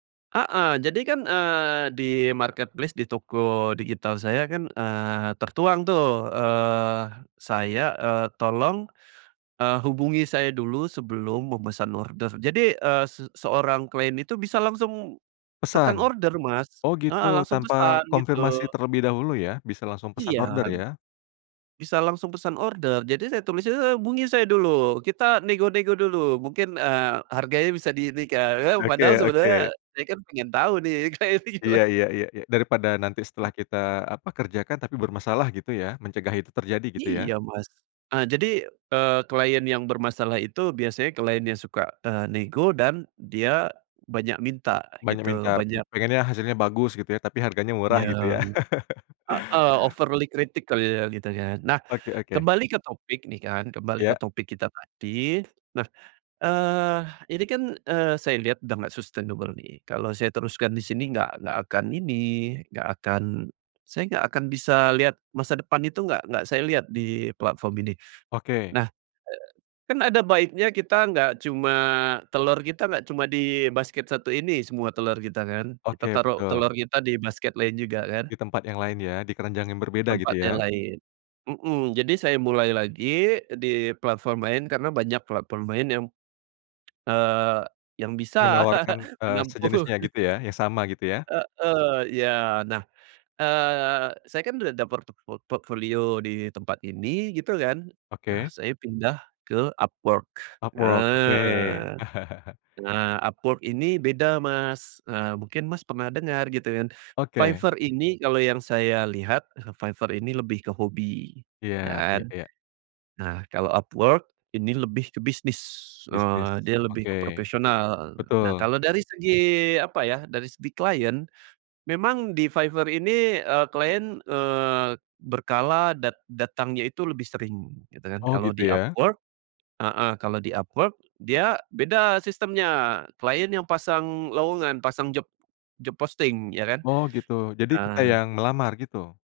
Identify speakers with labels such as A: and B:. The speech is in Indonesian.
A: Heeh, jadi kan, eee, di marketplace di toko digital saya kan, eee, tertuang tuh, eee, saya, eee, tolong, eee, hubungi saya dulu sebelum memesan order. Jadi, eee, se seorang klien itu bisa langsung tekan
B: Pesan.
A: order Mas,
B: Oh
A: heeh,
B: gitu
A: langsung
B: tanpa
A: pesan, gitu.
B: konfirmasi terlebih dahulu ya, bisa langsung pesan
A: Iya,
B: order ya?
A: bisa langsung pesan order. Jadi saya tulisnya a hubungi saya dulu, kita nego-nego dulu, mungkin, eee, harganya bisa di ini kan, kan padahal
B: Oke
A: sebenarnya
B: oke.
A: saya kan pengen tahu nih kayak
B: Iya
A: gimana.
B: iya iya iya, dari pada nanti setelah kita, apa, kerjakan tapi bermasalah gitu ya, mencegah itu terjadi gitu ya?
A: Iya Mas, nah jadi, eee, klien yang bermasalah itu biasanya klien yang suka, eee, nego dan dia banyak minta
B: Banyak
A: gitu,
B: minta, m
A: banyak
B: pengennya hasilnya bagus gitu ya tapi harganya murah gitu ya?
A: Yang heeh, overly kritik kali ya gitu ya. Nah
B: Oke oke.
A: kembali ke topik nih kan, kembali ke
B: Iya.
A: topik kita tadi nah, eee, ini kan, eee, saya lihat udah nggak sustainable nih. Kalau saya teruskan di sini nggak nggak akan ini, nggak akan saya nggak akan bisa lihat masa depan itu nggak nggak saya lihat di platform ini.
B: Oke.
A: Nah, eee, kan ada baiknya kita nggak cuma telur kita nggak cuma di basket satu ini semua telur kita kan, kita
B: Oke,
A: taruh telur
B: betul.
A: kita di basket lain juga kan?
B: Di tempat yang lain ya, dikeranjang yang berbeda
A: Tempat
B: gitu
A: yang
B: ya?
A: lain. Mhm, jadi saya mulai lagi di platform lain, karena banyak platform lain yang, eee, yang bisa
B: Menawarkan, eee,
A: menampung.
B: sejenisnya gitu ya, yang sama gitu ya?
A: Heeh, ya nah, eee, saya kan udah ada porto portfolio di tempat ini gitu kan, nah
B: Oke.
A: saya pindah ke Upwork,
B: Upwork. Oke.
A: eee. Nah, Upwork ini beda Mas, eee, mungkin Mas pernah dengar gitu kan,
B: Oke.
A: Fiverr ini kalau yang saya lihat, ah Fiverr ini lebih ke hobi
B: Iya, ya
A: dan
B: ya.
A: nah kalau Upwork ini lebih ke bisnis,
B: Bisnis.
A: eee, dia lebih ke
B: Oke.
A: profesional. Nah
B: Betul.
A: kalau dari segi, apa ya, dari segi klien memang di Fiverr ini, eee, klien, eee, berkala dat datangnya itu lebih sering gitu kan.
B: Oh
A: Kalau
B: gitu
A: di
B: ya?
A: Upwork heeh, kalau di Upwork, dia beda sistemnya klien yang pasang lowongan, pasang job job posting ya kan,
B: Oh gitu. Jadi kita
A: nah.
B: yang melamar gitu?